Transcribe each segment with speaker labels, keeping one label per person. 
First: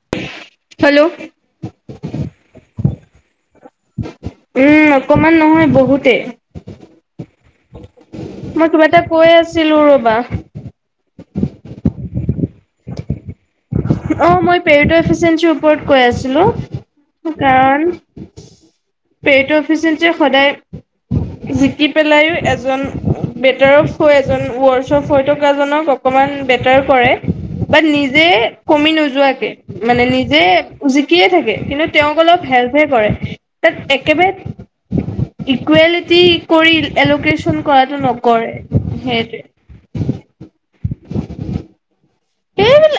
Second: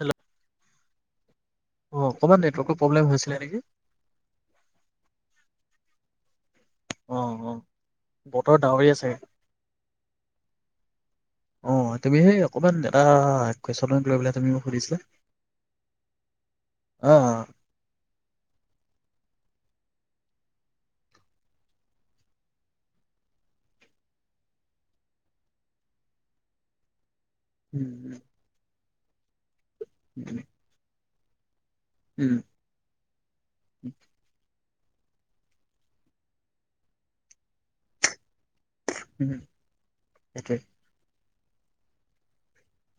Speaker 1: Hello
Speaker 2: hello
Speaker 1: অ ক'ব নেটৱৰ্কৰ প্ৰব্লেম হৈছিলে নেকি
Speaker 2: ইমান নহয় বহুতেই
Speaker 1: অ অ বতৰ
Speaker 2: মই কিবা
Speaker 1: ডাৱৰীয়া
Speaker 2: এটা
Speaker 1: চাগে
Speaker 2: কৈ আছিলো ৰবা
Speaker 1: অ তুমি সেই অকণমান অহ এটা কুৱেশ্যনক লৈ
Speaker 2: অ
Speaker 1: পেলাই তুমি
Speaker 2: মই
Speaker 1: মোক
Speaker 2: পেইট
Speaker 1: সুধিছিলা
Speaker 2: ইফচিয়াচি ওপৰত কৈ আছিলো
Speaker 1: অ
Speaker 2: পেইট এফিচেণ্টি সদায় জিকি পেলাই এজন বেটাৰ অফ হৈ এজন ৱৰ্ছ অফ হৈ থকাজনক অকণমান বেটাৰ কৰে ব
Speaker 1: উম
Speaker 2: নিজে কমি নোযোৱাকে মানে
Speaker 1: উম
Speaker 2: নিজে উজি কিয় থাকে কিন্তু তেওঁক
Speaker 1: উম
Speaker 2: অলপ হেলপে কৰে তাত একেবাৰে ইকুৱেলিটি কৰি এলকেশচন কৰাটো নকৰে
Speaker 1: উম
Speaker 2: সেইটোৱে
Speaker 1: সেইটোৱে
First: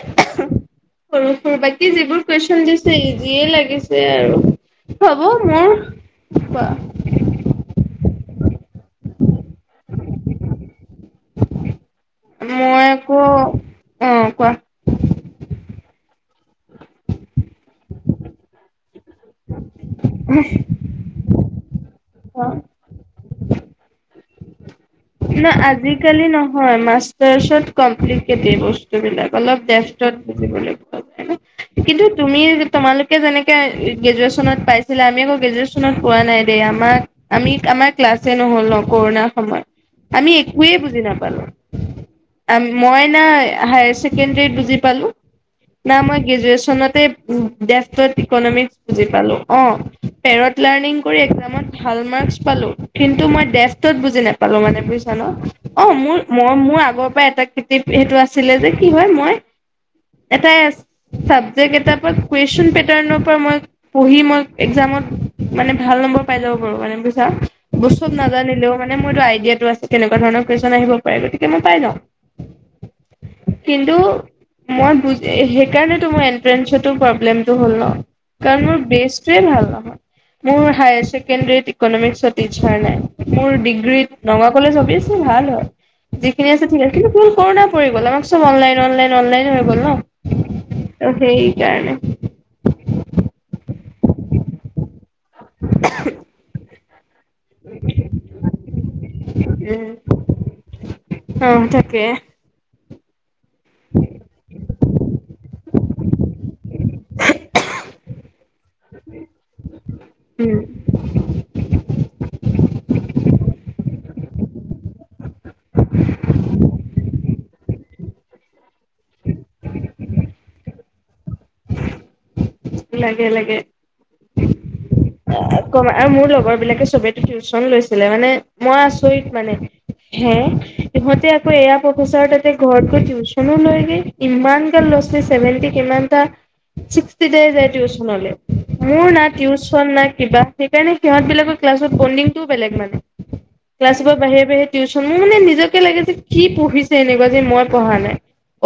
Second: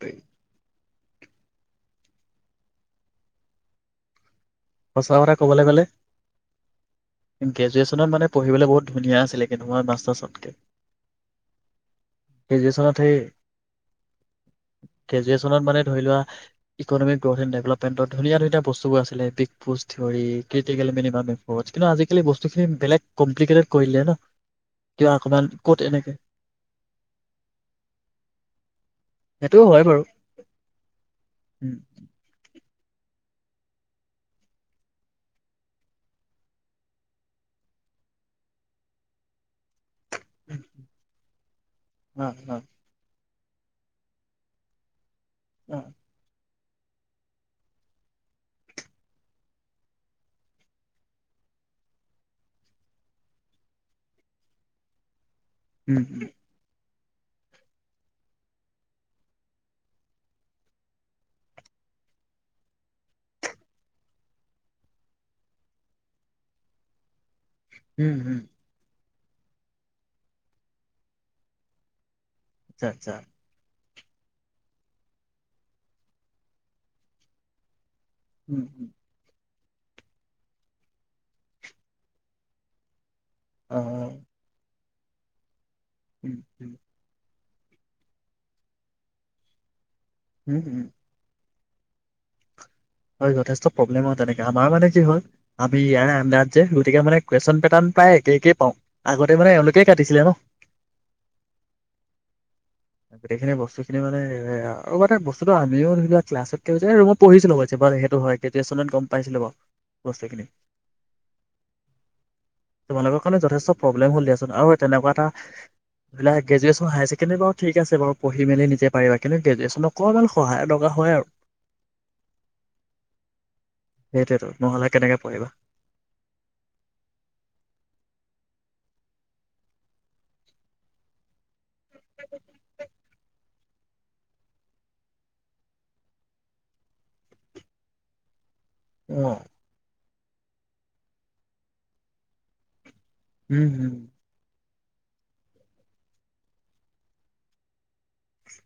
Speaker 1: ত
Speaker 2: সৰু সৰু বাকী যিবোৰ কুৱেশন দিছে ইজিয়ে লাগিছে আৰু
Speaker 1: সঁচা
Speaker 2: হব
Speaker 1: কথা
Speaker 2: হ
Speaker 1: কবলৈ গ'লে
Speaker 2: মোহ বহু
Speaker 1: গ্ৰেজুৱেশ্যনত মানে পঢ়িবলৈ বহুত ধুনীয়া আছিলে কিন্তু মই মাষ্টাৰ্চতকে
Speaker 2: মই আকৌ অ কোৱা
Speaker 1: গ্ৰেজুৱেশ্যনত মানে ধৰি লোৱা ইকনমি গ্ৰথ এণ্ড ডেভেলপমেন্টৰ ধুনীয়া ধুনীয়া বস্তুবোৰ আছিলে big boost theory critical minimum অজ কিন্তু আজিক কেলি বস্তখিনি বেলেগ কমপিলিকেতদ কৰি দিলে ন কিবা অকমান
Speaker 2: ন
Speaker 1: ক'ত এনেকে
Speaker 2: আজালি নহয় মাচষ্টচত কমপিলিকেতদ বস্ত বিলাগ অলপ
Speaker 1: সেইটোও হয় বাৰু
Speaker 2: দেফতত বুজিব লাগিব হে না
Speaker 1: উম
Speaker 2: কিন্তু তুমি তোমালোকে যেনেকে গ্ৰেজুৱেচনত পাইছিলা আমি আকৌ গ্ৰেজুৱ্যনত পোৱা নাই দেই আমাক আমি আমাৰ ক্লাছে নহল ন কৰুণাৰ সময়ত আমি একোৱে বুজি নাপালো
Speaker 1: অ
Speaker 2: আ
Speaker 1: অ
Speaker 2: মই না হায়াৰ ছেকেণ্ডৰীত বুজি পালো
Speaker 1: আচ্ছা
Speaker 2: ন মই গ্ৰেজয়েচ ন অ দেফতত ইকনমি বুজি পালোঁ অহ তেৰহ পিলাইনিগ কৰি ইকজাত ভাল মাকচ পালোঁ কিন্তু মই দেফতত বুজি নাপালোঁ মানে বুজিছা ন অ মোৰ মই মোৰ আগৰ অ এটা কৃতিপ আছিল সেইটো আছিলে যে কি হয় মই এটা চাবজেকট এাৰ কুৱেশন পেটাৰ্ পৰা মই পঢ়ি মই একজামত মানে ভাল নম্বৰ পাই যাব পাৰো মানে ব চব নাজানিলেও মানে মোৰো আইডিয়াটো আছে। কেনেকুৱা ধৰণৰ কুৱেশন আহিব পাৰে। গতিকে মই পাই ন
Speaker 1: আচ্ছা আচ্ছা।
Speaker 2: কিন্তু মই বুজ-সেইকাৰণেতো মোৰ এন্ট্ৰেন্ঞ্চতো প্ৰব্লেমটো হ'ল ন। কাৰণ মোৰ বেছটোৱে ভাল ন। মোৰ হেয়াৰ ছেকণ্ডৰীত ইকনমিক ত্ৰিছৰ নাই। মোৰ
Speaker 1: অ
Speaker 2: ডিগ্ৰীত ন অবিয়েচলি ভাল হয়। যিখিনি আছে ঠিক আছিল। কিন্তু কোন কৰোণা পৰি গ'ল, আমাক চব অনলাইন, অনলাইন, অনলাইন হৈ গ'ল ন। অ, সেই- জ নে। [unintelligible]
Speaker 1: হয় যথেষ্ট প্ৰব্লেম হয়। তেনেকে আমাৰ মানে কি হয় আমি ইয়াৰে আন্ডাৰত যে। তেতিয়া মানে কোৱেচন পেটাৰ প্ৰায় একে একেই পাওঁ। আগতে মানে এওঁলোকেই
Speaker 2: উম।
Speaker 1: কাটিছিলে ন।
Speaker 2: অ' তাকে।
Speaker 1: গোটেইখিনি বস্তু খিনি মানে এ আৰু এটা বস্তুটো আমি ও ধৰি লোৱা ক্লাছত নিজে ৰুমত পঢ়িছিলো হোৱাটচ আপট সেই টো হয়। দ্বিতীয় চেমত লগ পাইছিলো বাৰু। [unintelligible]
Speaker 2: উম।
Speaker 1: তোমালোকৰ কাৰণে যথেষ্ট প্ৰব্লেম হ'ল দিয়াচোন। আৰু তেনেকুৱা এটা গ্ৰেজুৱেচন, হায়াৰছেকেণ্ডেৰি বাৰু ঠিক আছে বাৰু পঢ়ি মেলি নিজে পাৰিবা। কিন্তু গ্ৰেজুৱেশ্যনতক অকনমান সহায়ৰ দৰকাৰ হয় আৰু।
Speaker 2: লাগে, লাগে
Speaker 1: সেইটোৱেতো নহ'লে কেনেকে পঢ়িবা।
Speaker 2: অকনমান আৰু মোৰ লগৰ বিলাকে চবেটো টিউচন লৈছিলে মানে মই আচৰিত মানে হে, ইহঁতে আকৌ এয়া প্ৰফেচাৰ ততে ঘৰত গৈ টিউচনো লৈগে। ইমান গাল ল'ৰা-ছোৱালী চেভেনটি কিমান টা [unintelligible] টিউচনলৈ। মোৰ না
Speaker 1: উম,
Speaker 2: টিউচন না। কিবা সেইকাৰণে সিহঁত বিলাকৰ ক্লাছত বডিংটোও বেলেগ মানে।
Speaker 1: উম।
Speaker 2: ক্লাছৰ পৰা বাহিৰে বাহিৰে টিউচন মোৰ মানে নিজকে লাগে যে, কি পঢ়িছে এনেকুৱা, যে মই পঢ়া নাই।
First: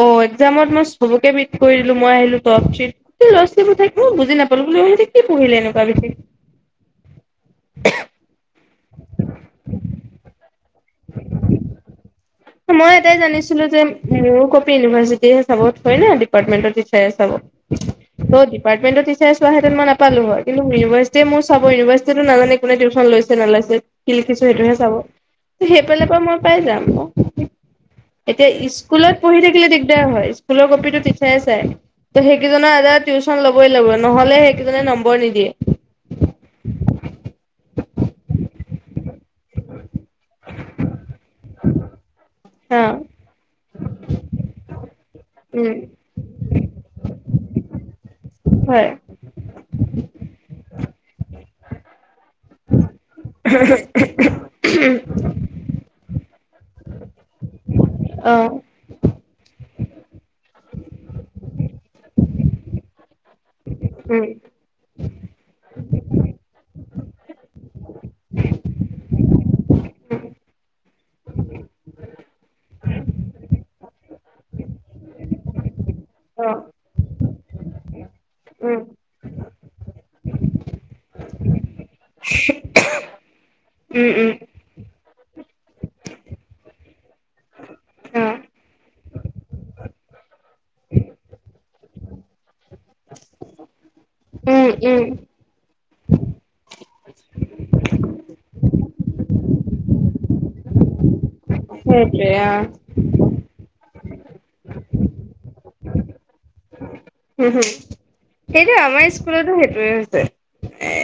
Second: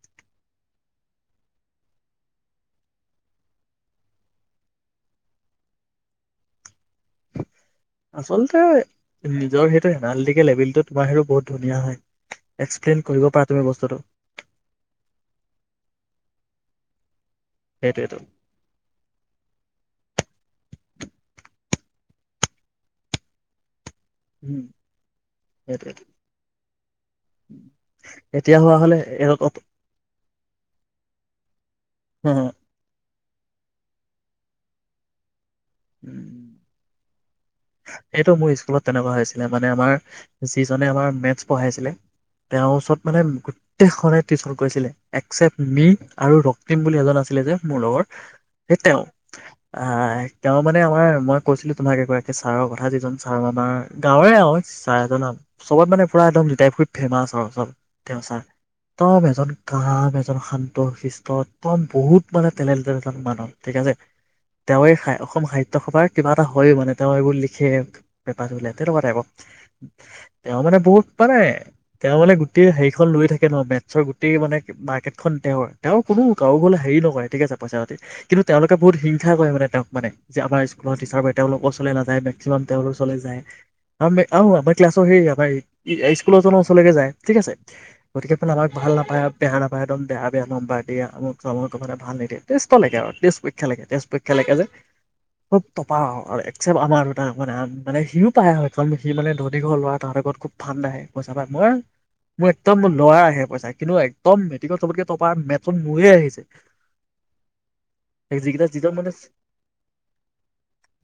Speaker 2: অ'একজামত ম চবকে মিট কৰি দিলোঁ মই আহিলোঁ তপ থ্ৰিত, এই ল'ৰা ছোৱালীবোৰ [unintelligible] বুজি নাপালো বুলি সিহঁতি কি পঢ়িলে এনেকুৱা [inaudible]
Speaker 1: আচলতে নিজৰ সেইটো হেনালিটিকেল লেভেলটো তোমাৰ সেইটো বহুত ধুনীয়া হয়।
Speaker 2: মই
Speaker 1: এক্সপ্লেইন
Speaker 2: এটাই
Speaker 1: কৰিব পাৰা তুমি
Speaker 2: জানিছিলো যে
Speaker 1: বস্তুটো
Speaker 2: মোৰ কপি লোৱা যদি চাবত পৰিলে ডিপাৰ্টমেণ্টৰ বিষয়ে চাব।
Speaker 1: সেইটোৱেতো।
Speaker 2: ত' ডিপাৰ্টমেন্টৰ টিচাৰে চোৱাহেঁতেন মই [inaudible] পালো হয়, কিন্তু ইউনিভাৰ্চিটি মোৰ চাব ইউনিভাৰ্চিটিতো নাজানে কোনে টিউশন লৈছে নলইছে। কি লিখিছো
Speaker 1: উম,
Speaker 2: সেইটোহে চাব,
Speaker 1: সেইটোৱে
Speaker 2: সেইফালৰ পৰা মই পাই যাম। এতিয়া
Speaker 1: হোৱা হ'লে
Speaker 2: স্কুলত
Speaker 1: এ
Speaker 2: পঢ়ি থাকিলে দিগদাৰ হয়। স্কুলকপিটো টিছাৰে চাই। ত সেইকিজনে আজাদ। টিউশচন ল'বই লাগিব, নহলে সেইকেইজনে নম্বৰ নিদিয়ে।
Speaker 1: উম। এইটো মোৰ স্কুলত তেনেকুৱা হৈছিলে। মানে আমাৰ যিজনে আমাৰ মেথছ পঢ়াইছিলে। তেওঁৰ
Speaker 2: হা।
Speaker 1: ওচৰত মানে গোটেইখনে টিউশন গৈছিলে একচেপ্ট
Speaker 2: উম
Speaker 1: মি, আৰু ৰক্তিম বুলি এজন আছিলে যে। মোৰ লগত সেই
Speaker 2: হয়
Speaker 1: তেওঁ আহ, তেওঁ মানে। মানে আমাৰ মই কৈছিলো তোমাক এগৰাকি এয়া ছাৰৰ কথা যিজন ছাৰ মামা গাঁৱৰে আৰু ছাৰ এজন চবত মানে পুৰা একদম তাই খুব ফেমাচ। ত ত তেওঁ ছাৰ
Speaker 2: অ'
Speaker 1: তব এজন। [unintelligible] এজন শান্ত শিষ্ট একদম বহুত মানে ঠেলেন ঠেড এজন মানুহ ঠিক আছে।
Speaker 2: উম।
Speaker 1: তেওঁৱে অসম সাহিত্য সভাৰ কিবা এটা হয় মানে। এইবোৰ লিখে এপৰ তেনেকুৱা টাইপৰ।
Speaker 2: উম,
Speaker 1: তেওঁ মানে বহুত মানে তেওঁ মানে গোটেই হেৰিখন লৈ থাকে ন, মেথছৰ গোটেই মানে মাৰ্কেট খন তেওঁৰ। তেওঁৰ কোনো কাৰো
Speaker 2: অ'
Speaker 1: ঘৰলে হেৰি নকৰে ঠিক আছে পইচা পাতি কিন্তু, তেওঁলোকে
Speaker 2: উম
Speaker 1: বহুত হিংসা কৰে মানে তেওঁক মানে। [unintelligible] তেওঁলোকচ। কলৈ নাযায় মেক্সিমাম তেওঁৰ ওচৰলৈ যায়। আ
Speaker 2: উম উম
Speaker 1: আহআ আমাৰ ক্লাছৰ হেৰিয়া। তাই স্কুলৰ ওছৰজনৰ লৈকে যায় ঠিক আছে। গতিকে
Speaker 2: অ'
Speaker 1: চোন আমাক ভাল নাপায়, বেয়া নাপায় একদম বেয়া বেয়া নম্বাৰ দিয়ে ভাল নিদিয়ে তেষ্ট লৈকে আৰু তেষ্ট পৰীক্ষা লৈকে তেষ্ট পৰীক্ষা খেলেকে যে
Speaker 2: উম উম।
Speaker 1: খুব। তপা আৰু এক। আমাৰ দুটা মানে মানে সিও পায় হয় কাৰণ সি মানে ধনীঘৰৰ ল'ৰা তাহাতৰ ঘৰত খুব ফাণ্ড আহে। থাপা মই
Speaker 2: সেইটোৱে
Speaker 1: মোৰ,
Speaker 2: অ
Speaker 1: একদমোৰ ল'ৰাহে। পইচা কিন্তু একদম মেট্ৰিকত চলকে তপ মেটন মূৰিয়ে আহিছে।
Speaker 2: হম হুম
Speaker 1: যিকেইটা
Speaker 2: সেইটো
Speaker 1: যিজন
Speaker 2: আমাৰ
Speaker 1: মানে
Speaker 2: স্কুলতো সেইটোয়ে হৈছে।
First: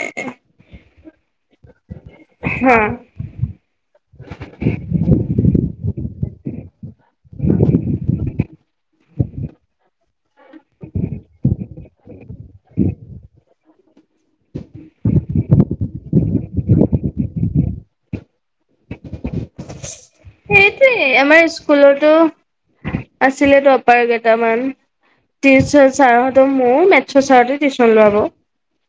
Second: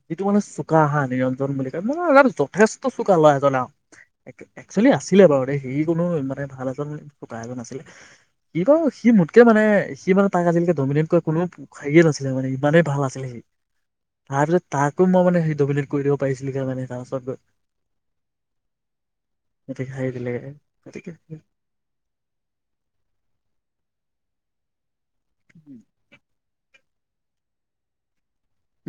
Speaker 1: যিটো মানে চোকা আহা নিৰঞ্জন বুলি! [unintelligible]
Speaker 2: হা
Speaker 1: যথেষ্ট চোকা লৰা এজন, একচুৱেলি আছিলে বাৰু দে হি কোনো মানে! ভাল এজন ককা এজন আছিলে। সি তো সি মোতকে মানে সি তাক আজিলৈকে ডমিনেট কোনো হেৰীয়ে নাছিলে মানে ইমানেই ভাল আছিলে সি তাৰ পিছত তাক কোন মই মানে সেই ডবিলত কৰি দিব পাৰিছিলে মানে তাৰপাছত গৈ।
Speaker 2: সেইটোৱে আমাৰ স্কুলতো আছিলেতো অপাৰগেত দামান। টিচাৰ চাৰহঁতৰ ময়ো মে ছ' চাৰটি টিউশ্যন লোৱাব।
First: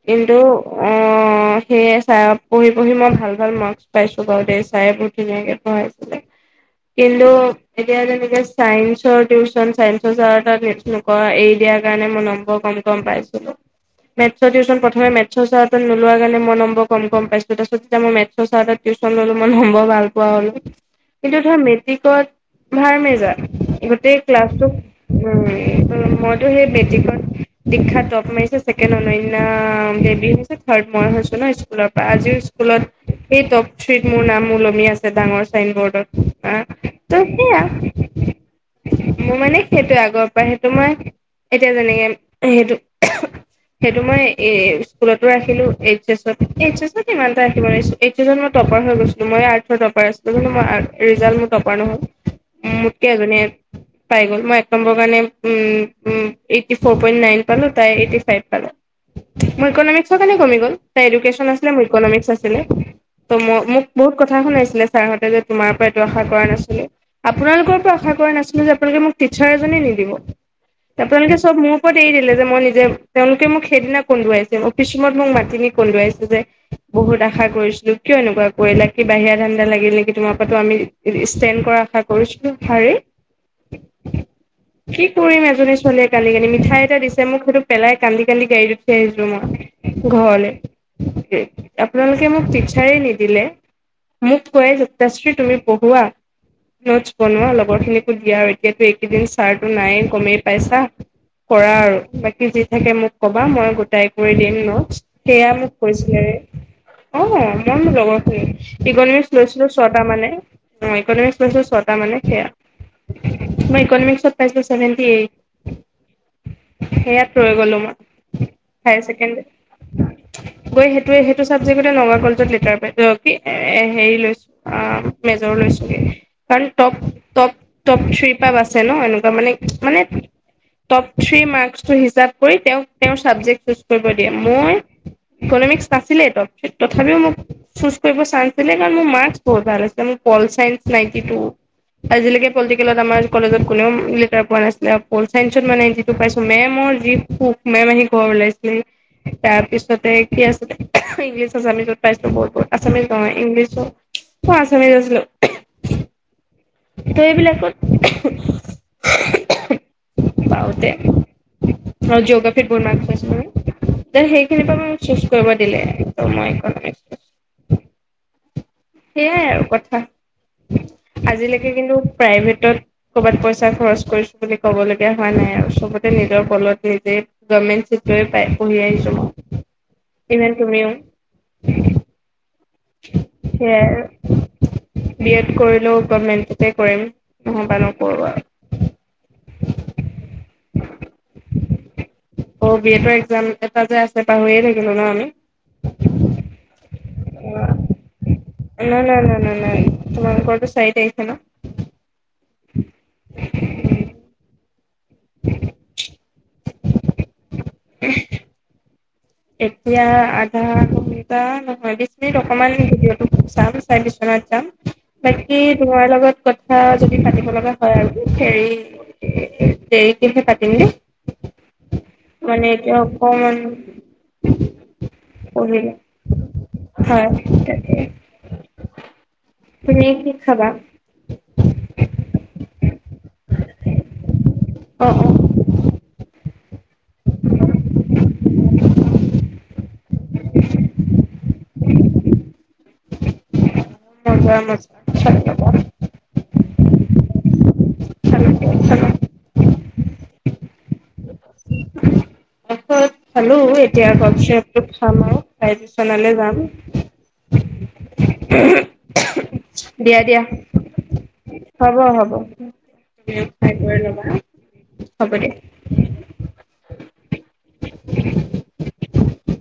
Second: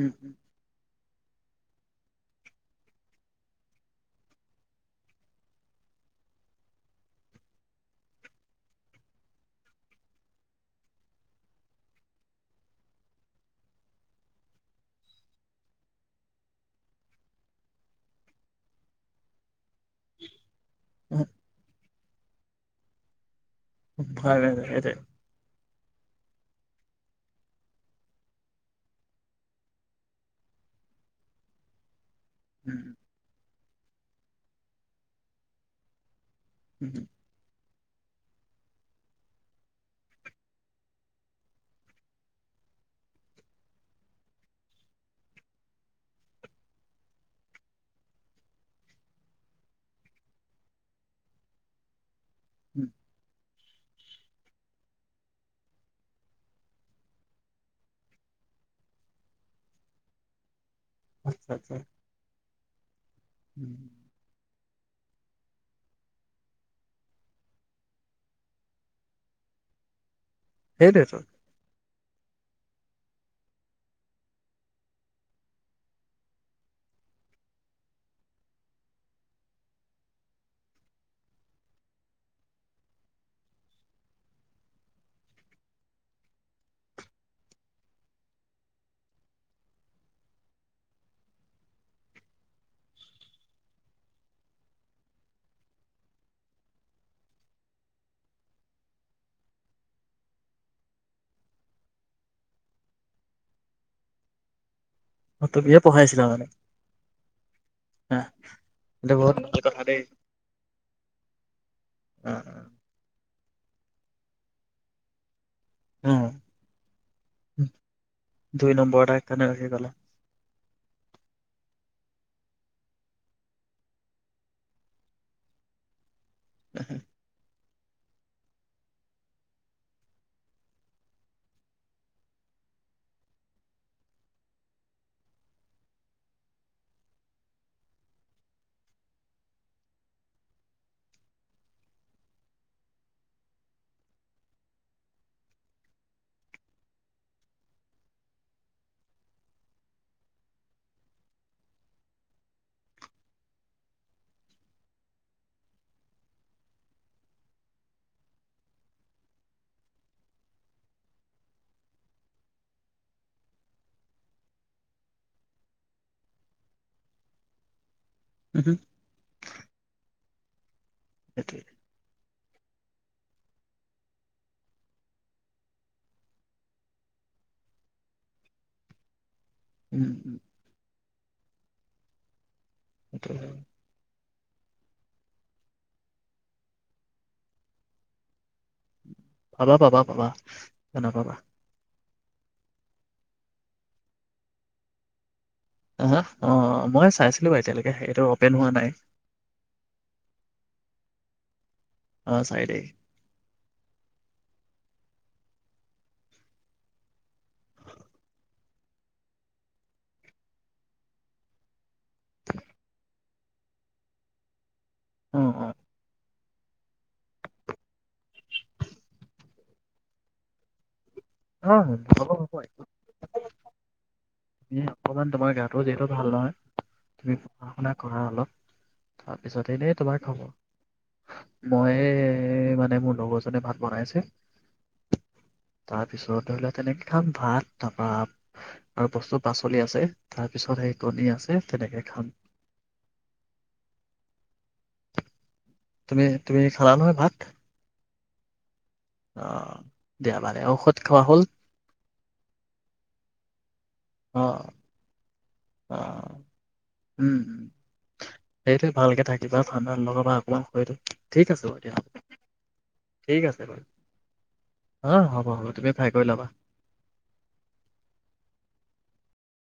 Speaker 2: কিন্ত অ', সেয়ে ছাৰ পঢ়ি পঢ়ি মই ভাল ভাল মাৰ্কচ পাইছোঁ বাৰু দেই, ছাৰে বহুত ধুনীয়াকে পঢ়াইচে। কিন্তু এতিয়া যেনেকে চাইন্সৰ টিউশ্যন চাইন্সৰ চাৰৰ তাত নে-নকৰা, এই দিয়াৰ কাৰণে মই নম্বৰ কম কম পাইছিলোঁ। মেথছৰ টিউশ্যন প্ৰথমে মেথচৰ চাৰৰ তাত নোলোৱা কাৰণে মই নম্বৰ কম কম পাইছিলোঁ তাৰপছত যেতিয়া মই মেথছৰ চাৰ টিউশ্যন ল'লো মই নম মই ভাল পোৱা হ'লো। কিন্তটো ধৰ মেট কি ক'ত ভাৰ মেজা। গোটেই
Speaker 1: ভালে
Speaker 2: ক্লাছ তোক
Speaker 1: সেইটোৱে
Speaker 2: ভাৰ্মাই উম, মইটো সেই মেটিকত দীক্ষাত টপ মাৰিছে ছেকেণ্ড অনন্যা বেবী হৈছে থাৰ্ড মই হৈছো ন' স্কুলৰ। বা আজিও স্কুলত সেই টপ স্ৰীত মোৰ নাম ওলমি আছে ডাঙৰ চাইন ব'ৰ্ডত। আহ ত' সেয়া
Speaker 1: [inaudible]
Speaker 2: মোৰ মানে সেইটোে আগৰ পৰা সেইটো মই এতিয়া যেনেকে সেইটো মই স্কুলতো ৰাখিলো এইচ এছত এইচ এছত কিমানটা ৰাখিব এইচ এছত মই টপাৰ হৈ গৈছিলো মই আৰ্থৰ টপাৰ আছ ম' ৰিজাল্ট মোই টপাৰ নহয়। উম, মোতকে এজনীয়ে পাই গ'ল মই এক নম্বৰৰ কাৰণে um, um, eighty four point nine পালোঁ তাই এইটি ফাইভ পালে, মই ইকনমিক্সৰ কাৰণে ৰখি গ'ল। তাই এডুকেশন
Speaker 1: আচ্ছা
Speaker 2: আছিল
Speaker 1: আচ্ছা
Speaker 2: মোৰ ইকনমিক্স আছ হ'লে। তই মই মোক বহুত কথা শুনাইছ ছাৰহতে তোমাৰ পৰা এইটো কথা আশা কৰা নাছিলো, আপোনালোকৰ পৰা আশা কৰা নাছিলো যে আপোনালোকে মোক টিচাৰ এজনে নিদিব।
Speaker 1: সেইটোৱেতো
Speaker 2: আপোনালোকে চব মোৰ এৰি দিলে যে মই নিজে তেওঁলোকে মোক সেইদিনা কন্দুৱাইছিল অফিচ ৰুমত মোক মাতি নি কন্দুৱাইছে যে বহুত আশা কৰিছিলো কিয় এনেকুৱা কৰিলা কি বাহিৰা ধান কিবা লাগিল নেকি তোমাৰ পৰা তোমাৰ পৰাটো আমি ষ্টেণ্ড কৰা আশা কৰিছিলো হাৰে, কি কৰিম এজনি ছোৱালী কান্দি কান্দি মিঠাই এটা দিছে মোক সেইটো পেলাই কান্দি কান্দি গাড়ীত উঠি আহিছো মই ঘৰলে কি আপনালোকে মোক টিচাৰেই নিদিলে মোক থৈ যুক্তাশ্ৰী তুমি পঢ়োৱা, নোটচ বনোৱা লগৰ খিনিকো দিয়া আৰু এতিয়োতো এইকেইদিন ছাৰটো নায়েই গমেই পাইছা, কৰা আৰু বাকী যি থাকে মোক ক'বা মই গোটাই কৰি দিম ন সেয়া মোক
Speaker 1: তুমিয়ে
Speaker 2: কৈছিলে
Speaker 1: পঢ়াইছিলা মানে
Speaker 2: অ', মই মোৰ লগৰ
Speaker 1: হা
Speaker 2: খিনি
Speaker 1: এইটো
Speaker 2: ইকনমিক্স
Speaker 1: বহুত ভাল
Speaker 2: লৈছিলো
Speaker 1: কথা
Speaker 2: ছটা
Speaker 1: দেই
Speaker 2: মানে অ', ইকনমিক্স লৈছো ছটা মানে
Speaker 1: অ
Speaker 2: সেয়া মই ইকনমিক্সত পাইছিলো চেভেণ্টি এইট।
Speaker 1: অ
Speaker 2: সেইয়াত ৰৈ গ'লো মই,
Speaker 1: দুই
Speaker 2: হায়
Speaker 1: নম্বৰ এটা কাণত
Speaker 2: ছেকেণ্ডী
Speaker 1: ৰাখি গলা
Speaker 2: গৈ সেইটোৱে, সেইটো চাবজেক্ট কতে নগা [unintelligible] এ, এ হেৰি লৈছো আ, মেজৰ লৈছো কাৰণ টপ, টপ টপ থ্ৰ্ৰী পৰা বাছে ন এনেকুৱা মানে মানে টপ থ্ৰী মাৰ্কচটো হিচাপ কৰি তেওঁক তেওঁৰ ছাবজেক্ট চুজ কৰিব দিয়ে মই ইকনমিক্স নাছিলেই টপ থ্ৰী তথাপিও মোক চজ কৰিব চছিলে কাৰণ মোৰ মাৰ্ক বহুত ভাল আছিলে মোৰ পল চাইস নাইনটি টু আজিলৈকে পলিটিকেলত আমাৰ কলেজত কোনেওঁ লেটাৰ পোৱা নাছিলে পল চাইন্সত মানে নটি পাইছো মেমৰ যি সুখ মেম আহি ঘৰ ওলাইছিলে তাৰ পিছতে কি আছিল ইংলিছ এছামিছত পাইছিলো বহুত বহুত আছামিজ কওঁ ইংলিছো অঁ আছামিজ আছিলো ত এইবিলাকতওঁতে জঅগ্ৰাফ বহুত মাস্ক সেইখিনিৰ পৰা চজ কৰিব দিলে মই
Speaker 1: উম, হুম,
Speaker 2: সেইয়াই আৰু কথা
Speaker 1: তাক
Speaker 2: [unintelligible] এনেই তুমিও উম
Speaker 1: সেইটো
Speaker 2: সেয়াই আৰু বি এড কৰিলও গভমেন্টতে কৰিম নহবা নকৰোঁ আৰু
Speaker 1: পাবা পাবা পাবা জানা পাবা
Speaker 2: অঁ বি এডৰ এক্জাম এটা যে আছে পাহৰিয়ে থাকিলো ন আমি
Speaker 1: হা অঁ মই চাইছিলো বাৰু এতিয়ালৈকে এইটো অপেন হোৱা
Speaker 2: অঁ ন নাই নাই ন নাই তোমাৰ কত চাইড আহছে ন
Speaker 1: অ চাৰি তাৰিখ
Speaker 2: [unintelligible] এতিয়া আধা ঘন্টা নহয় বিশ মিনিট অকমান ভিডিঅ' তো চাম চাই বিছনত যাম
Speaker 1: অ
Speaker 2: বাকী
Speaker 1: অ
Speaker 2: তোমাৰ লগত কথা কথা যদি পাতিব লগা হয় আৰু দেৰিকৈ পাতিম দেই
Speaker 1: অ হ'ব
Speaker 2: ম
Speaker 1: হ'ব
Speaker 2: তেওঁ অকনমান
Speaker 1: অকমান তোমাৰ গাটো যিহেতু ভাল নহয়
Speaker 2: হয়
Speaker 1: তুমি পঢ়া শুনা
Speaker 2: তাকে
Speaker 1: কৰা অলপ তাৰপিছতে এনেই
Speaker 2: তুমি
Speaker 1: তোমাৰ
Speaker 2: কি খাবা?
Speaker 1: খবৰ মই মানে মোৰ লগৰজনে ভাত বনাইছে
Speaker 2: অ', অ',
Speaker 1: তাত তাৰপিছত ধৰি লোৱা তেনেকেই খাম ভাত তাৰপৰা আৰু বস্তু পাচলি আছে তাৰপিছত সেই কণী আছে তেনেকে খাম
Speaker 2: মজা মজা
Speaker 1: তুমি তুমি খালানো হয় ভাত
Speaker 2: চল চল [inaudible]
Speaker 1: আঁহ দিয়া বাৰে ঔষধ খোৱা হ'ল
Speaker 2: ত খালো এতিয়া গমচপ খাম আৰু খাই বিচনালে
Speaker 1: অঁ
Speaker 2: যাম
Speaker 1: উম সেইটোৱে ভালকৈ থাকিবা ঠাণ্ডা
Speaker 2: দিয়া
Speaker 1: নলগাবা
Speaker 2: দিয়া
Speaker 1: আক হয়টো ঠিক আছে বাৰু দিয়া
Speaker 2: হ'ব হ'ব
Speaker 1: ঠিক
Speaker 2: তুমিও
Speaker 1: আছে
Speaker 2: খাই
Speaker 1: বাৰ
Speaker 2: বৈ ল'বা।
Speaker 1: অ হ'ব হ'ব তুমি ফ্ৰাই কৰি লবা
Speaker 2: [unintelligible]